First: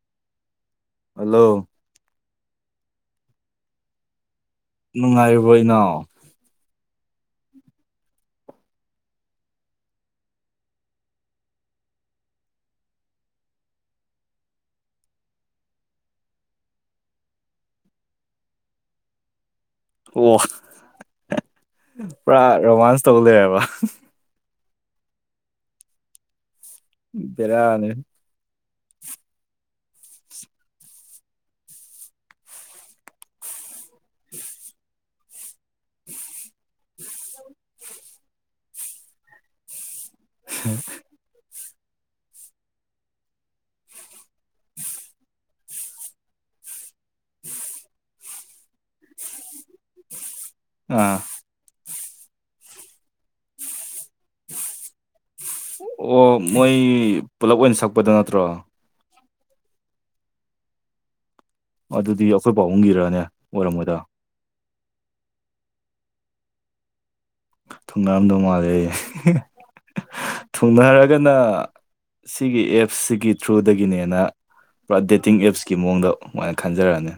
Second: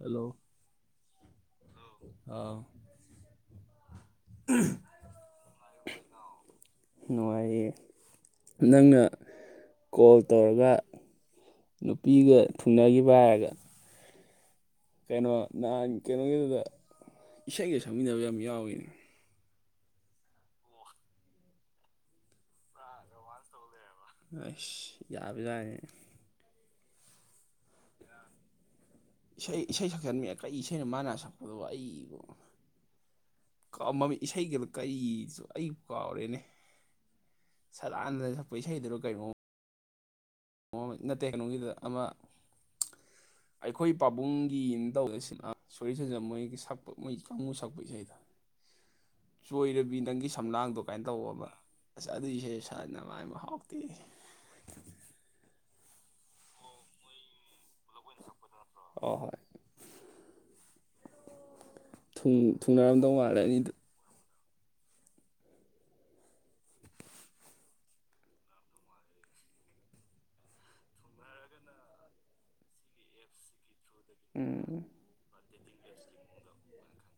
hello hello ꯑꯣ ꯅꯨꯡꯉꯥꯏꯕꯩꯅꯣ ꯅꯨꯡꯉꯥꯏꯔꯤꯌꯦ ꯅꯪꯅ ꯀꯣꯜ ꯇꯧꯔꯒ ꯅꯨꯄꯤꯒ ꯊꯨꯡꯅꯈꯤꯕ ꯍꯥꯏꯔꯒ ꯀꯩꯅꯣ ꯅꯍꯥꯟ ꯀꯩꯅꯣꯒꯤꯗꯨꯗ ꯏꯁꯩꯒ ꯁꯛꯃꯤꯟꯅꯕ ꯌꯥꯝ ꯌꯥꯎꯏꯤꯅꯤ ꯑꯣ ꯄꯨꯔꯥ ꯔꯣꯃꯥꯟꯁ ꯇꯧ ꯂꯩꯔꯦꯕ ꯑꯁ ꯌꯥꯕ ꯌꯥꯔꯦ ꯏꯗꯔꯅꯤ ꯏꯁꯩ ꯏꯁꯩ ꯁꯛꯁꯟꯕ ꯀꯔꯤ ꯏꯁꯩꯅ ꯃꯥꯅ ꯁꯛꯄꯗꯕꯨ ꯑꯩꯕꯨ ꯃꯃꯤ ꯏꯁꯩꯒ ꯀꯩꯁꯨ ꯑꯩ ꯀꯥꯎꯔꯦꯅꯦ ꯎ ꯁꯂꯥꯟꯗꯅ ꯁꯛꯄ ꯏꯁꯩꯗꯨꯔꯣ ꯀꯩꯅꯣ ꯅꯠꯇꯦ ꯀꯩꯅꯣꯒꯤꯗꯨꯗ ꯑꯃ [unintelligible] ꯑꯩꯈꯣꯏ ꯄꯥꯕꯨꯡꯒꯤꯅ ꯇꯧꯔꯤꯁꯤꯅ ꯁꯣꯔꯤ ꯁꯟꯖꯝ ꯃꯣꯏꯒꯤ ꯁꯛꯄ ꯃꯣꯏ ꯀꯥꯡꯕꯨ ꯁꯛꯄ ꯏꯁꯩꯗ [unintelligible] ꯆꯣꯏꯔꯕꯤ ꯅꯪꯒꯤ ꯁꯝꯂꯥꯡꯗꯣ ꯀꯥꯏꯅ ꯑꯥ ꯇꯧꯕ ꯑꯁ ꯑꯗꯨꯏꯁꯦ ꯁꯥꯟꯅꯕꯅꯕꯥꯏ ꯃꯍꯥꯎꯇꯤ ꯑꯣ ꯃꯣꯏ ꯄꯨꯂꯞ ꯑꯣꯏꯅ ꯁꯛꯄꯗ ꯅꯠꯇ꯭ꯔꯣ ꯍ ꯍꯣꯏ ꯑꯗꯨꯗꯤ ꯑꯩꯈꯣꯏ ꯊꯨꯡꯅꯔꯝꯗꯧ ꯄꯥꯎꯕꯨꯝꯒꯤꯔꯅꯦ ꯃꯥꯜꯂꯦ ꯑꯅꯤꯗꯨ ꯑꯣꯏꯔꯝꯝꯕꯗ ꯊꯨꯡꯅꯥꯔꯝꯗꯧ ꯃꯥꯜꯂꯦ ꯑꯩ ꯊꯨꯡꯅꯔꯒꯅ ꯁꯤꯒꯤ ꯑꯦꯞꯁꯤꯒꯤ ꯊ꯭ꯔꯨ ꯑꯗꯨ ꯗꯒꯤꯅꯦꯅ ꯎꯝ ꯄꯨꯔꯥ ꯗꯦꯇꯤꯡ ꯑꯦꯞꯁꯀꯤ ꯃꯑꯣꯡꯗ ꯑꯗꯨꯨꯃꯥꯏꯅ ꯈꯟꯖꯔꯛꯑꯅꯤ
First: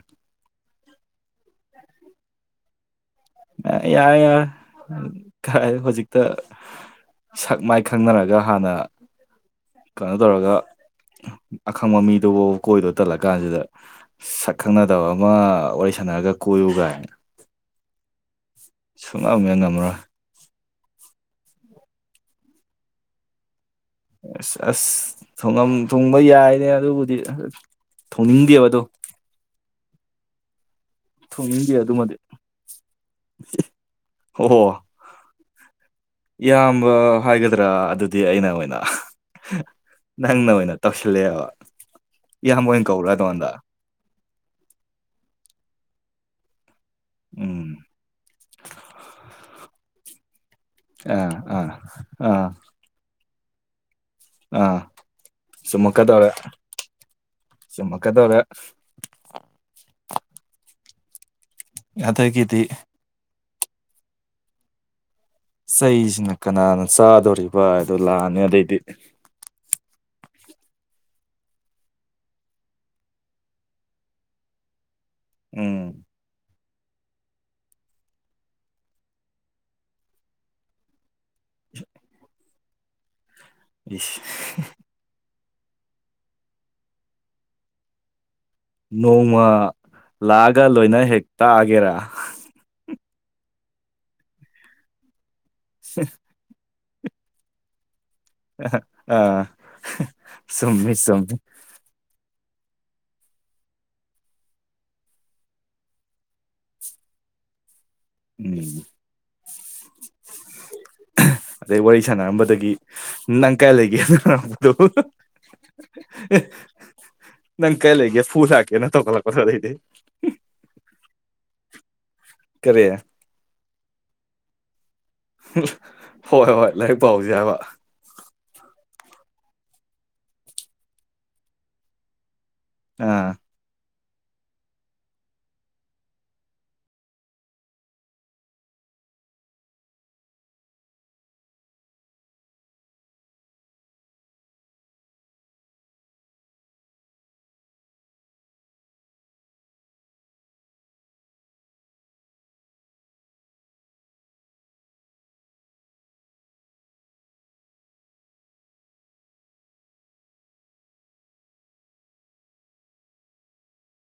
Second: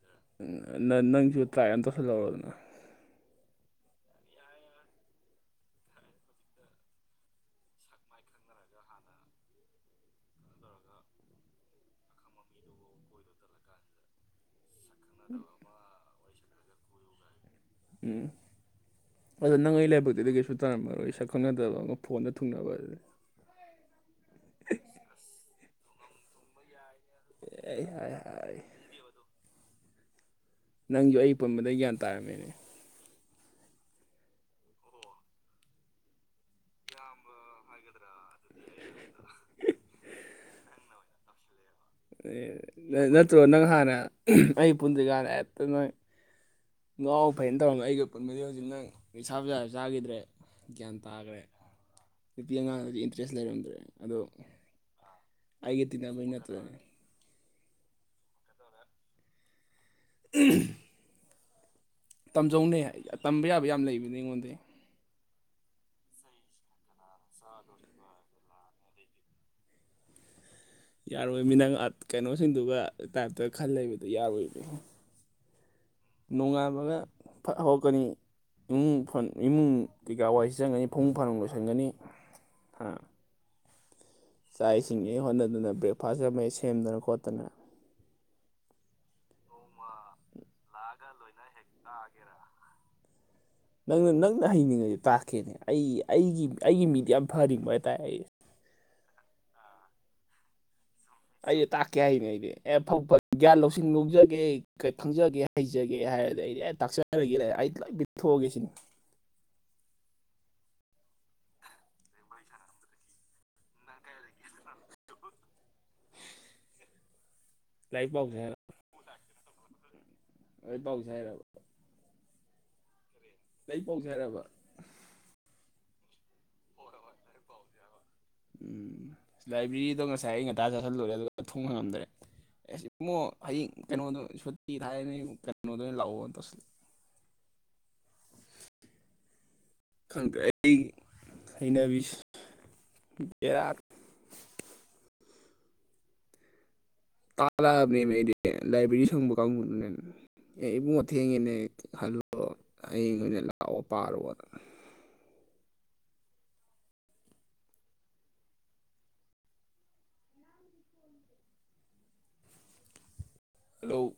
ꯅ ꯅꯪꯁꯨ ꯇ꯭ꯔꯥ ꯑꯃ ꯇꯧꯁꯤꯜꯍꯧꯔꯗꯅ ꯌꯥ ꯌꯥ ꯀꯥꯏ ꯍꯧꯖꯤꯛꯛꯇ ꯁꯛ ꯃꯥꯏ ꯈꯪꯅꯔꯒ ꯍꯥꯟꯅ ꯀꯩꯅꯣ ꯇꯧꯔꯒ ꯑꯈꯪꯕ ꯃꯤꯗꯨꯕꯨ ꯀꯣꯏꯗꯣ ꯇꯜꯂ ꯀꯥꯟꯁꯤꯗꯛ ꯈꯪꯅꯗꯕ ꯑꯃ ꯋꯥꯔꯤ ꯁꯥꯟꯅꯔꯒ ꯀꯣꯏꯌꯨ ꯀꯥꯏꯅ ꯎꯝ ꯁꯨꯡꯉꯝ ꯑꯗꯨ ꯍꯦꯛ ꯅꯪ ꯉꯝꯃꯔꯣꯏ ꯏꯂ ꯍꯥꯏꯕꯠꯇꯦ ꯑꯗꯨꯗꯒꯤ ꯁ ꯇꯔ ꯃꯔꯣꯏ ꯁꯛ ꯈꯪꯅꯗꯕ ꯑꯃ ꯐꯣꯟꯗ ꯊꯨꯡꯅꯕ ꯑꯗꯨ ꯊꯣꯡꯕ ꯌꯥꯏꯅꯦ ꯑꯗꯨꯕꯨꯗꯤ ꯍꯥꯏ ꯍꯥꯏ ꯊꯣꯡꯅꯤꯡꯗꯦꯕꯗꯣ ꯅꯪꯁꯨ ꯑꯩ ꯄꯨꯟꯕꯗꯩ ꯒ꯭ꯌꯥꯟ ꯇꯥꯔꯝꯃꯦꯅꯦ ꯍꯣ ꯏꯌꯥꯝꯕ ꯍꯥꯏꯒꯗ꯭ꯔꯥ ꯑꯗꯨꯗꯤ ꯑꯩꯅ ꯑꯣꯏꯅ ꯅꯪꯅ ꯑꯣꯏꯅ ꯇꯧꯁꯤꯜꯂꯛꯑꯦꯕ ꯏꯌꯥꯝꯕ ꯑꯣꯏꯅ ꯀꯧꯔꯥ ꯅꯠꯇ꯭ꯔꯣ ꯅꯉꯣꯟꯗ ꯅꯪ ꯍꯥꯟꯅ ꯑꯩ ꯄꯨꯟꯗ꯭ꯔꯤꯀꯥꯟꯗ ꯍꯦꯛꯇ ꯅꯣꯢ ꯉꯥꯎꯕ ꯐꯩꯅ ꯎꯝ ꯇꯧꯔꯝꯕ ꯑꯩꯒꯤꯒ ꯄꯨꯟꯕꯗꯤ ꯍꯧꯖꯤꯛ ꯅꯪ ꯅꯤꯁꯥ ꯕꯁꯥꯁꯨ ꯆꯥꯈꯤꯗ꯭ꯔꯦ ꯒ꯭ꯌꯥꯟ ꯑꯥ ꯑꯥ ꯑꯥ ꯑꯦꯁ ꯂꯩꯔꯝꯗ꯭ꯔꯦ ꯑꯗꯣ ꯑꯥ ꯑꯩꯒ ꯇꯤꯟꯅꯕꯩ ꯅꯠꯇ꯭ꯔꯅꯦ ꯆꯨꯃꯛꯀ ꯇꯣꯔꯦ [inaudible] ꯑꯗꯒꯤꯗꯤ ꯇꯝꯖꯧꯅꯦ ꯇꯝꯕ ꯌꯥꯕ ꯌꯥꯝ ꯂꯩꯕꯅꯤ ꯑꯩꯉꯣꯟꯗꯤ ꯆꯩꯁꯤꯅ ꯀꯅꯥꯅ ꯆꯥꯗꯣꯔꯤꯕ ꯍꯥꯏꯗꯣ ꯂꯥꯛꯑꯅꯤ ꯑꯗꯩꯗꯤ ꯌꯥꯔꯣꯏ ꯃꯤ ꯅꯪ ꯀꯩꯅꯣꯁꯤꯡꯗꯨꯒ ꯇꯥꯏꯞꯇ ꯈꯜ ꯂꯩꯕꯗꯨ ꯌꯥꯔꯣꯏꯅꯦ ꯎꯝ ꯅꯣꯡꯉꯥꯟꯕꯒ ꯐ ꯍꯧꯔꯛꯀꯅꯤ ꯏꯃꯨꯡ ꯏꯃꯨꯡ ꯀꯤꯀꯥ ꯋꯥꯏꯁꯤꯟ ꯒꯅꯤ ꯐꯃꯨꯡ ꯐꯅ ꯂꯣꯏꯁꯤꯟꯒꯅꯤ ꯑ ꯏꯁ ꯆꯥꯛ ꯏꯁꯤꯡꯉꯩ ꯍꯣꯠꯅꯗꯅ ꯕ꯭ꯔꯦꯛꯐꯥꯁꯀ ꯃꯩ ꯁꯦꯝꯗꯅ ꯈꯣꯠꯇꯅ ꯅꯣꯡꯃ ꯂꯥꯛꯑꯒ ꯂꯣꯏꯅ ꯍꯦꯛ ꯇꯥꯛꯑꯒꯦꯔꯥ ꯅꯪꯅ ꯅꯪꯅ ꯍꯩꯅꯤꯡꯉꯁ ꯇꯥꯛꯀꯦꯅꯦ ꯑꯩ ꯑꯩꯒꯤ ꯑꯩꯒꯤ ꯃꯤꯗꯤ ꯌꯥꯝ ꯐꯔꯤꯕ ꯍꯥꯏꯇꯥꯔꯦ ꯑꯩꯁꯦ ꯑ ꯁꯨꯝꯃꯦ ꯑꯩ ꯇꯥꯀꯦ ꯍꯥꯏꯅꯦ ꯑꯩ ꯑꯦꯐꯧ ꯐ ꯒ꯭ꯌꯥꯟ ꯂꯧꯁꯤꯡ ꯂꯧꯖꯒꯦ ꯀꯩ ꯈꯪꯖꯒꯦ ꯍꯩꯖꯒꯦ ꯍꯥꯏꯔꯗꯤ ꯑꯩꯗꯤ ꯑꯦ ꯇꯥꯛꯆꯔꯒꯦꯅꯦ ꯑꯩ ꯊꯣꯑ ꯒꯦꯁꯤꯅꯤ ꯎꯝ ꯑꯗꯩ ꯋꯥꯔꯤ ꯁꯥꯟꯅꯔꯝꯕꯗꯒꯤ ꯅꯪ ꯀꯥꯢ ꯂꯩꯒꯦꯅꯔꯝꯕꯗꯣ ꯅꯪ ꯀꯩ ꯂꯩ ꯂꯥꯏꯔꯤꯛ ꯂꯩꯒꯦ ꯄꯥꯎꯁꯦ ꯐꯨꯜ ꯍꯥꯏꯔ ꯍꯥꯀꯦ ꯅ ꯇꯧꯈꯠꯂꯛꯄꯗꯣ ꯑꯗꯩꯗꯤ ꯂꯥꯏꯔꯤꯛ ꯄꯥꯎꯁꯦ ꯍꯥꯏꯔꯕ ꯀꯔꯤ ꯑꯩ ꯄꯥꯎꯖꯦꯔꯕ ꯍꯣꯏ ꯍꯣꯏ ꯂꯥꯏꯔꯤꯛ ꯄꯥꯎꯖꯦꯕ ꯎꯝ ꯂꯥꯏꯕ꯭ꯔꯦꯔꯤꯗꯣ ꯉꯁꯥꯏ ꯑꯩ ꯉꯟꯇꯥ ꯆꯥꯁꯤꯜꯂꯨꯔꯦ ꯑꯗꯨꯒ ꯊꯣꯡꯕ ꯉꯝꯗ꯭ꯔꯦ ꯑꯦꯁ ꯏꯕꯣꯉꯣ ꯑꯥ ꯍꯌꯦꯡ ꯀꯩꯅꯣꯗ ꯁꯨꯇꯤ ꯊꯥꯏꯅ ꯀꯩꯅꯣꯗ ꯑꯣꯏꯅ ꯂꯥꯛꯑꯣ ꯇꯧꯁꯤꯜ [inaudible] ꯈꯪꯗꯦ ꯑꯩ ꯍꯩꯅꯥꯕꯤꯁ ꯕꯦꯔꯥ ꯇꯥꯥꯜꯂꯛꯑꯕꯅꯤ ꯂꯥꯏꯕ꯭ꯔꯦꯔꯤ ꯁꯪꯕ ꯀꯥꯡꯕꯨꯗꯨꯅ ꯑꯦ ꯏꯕꯨꯡꯉ ꯑꯊꯦꯡꯉꯦꯅꯦ ꯍꯜꯂꯂꯣ ꯍꯌꯦꯡ ꯑꯣꯏꯅ ꯂꯥꯛꯑꯣ ꯄꯥꯔꯣꯅ [inaudible] ꯍꯜꯂꯣ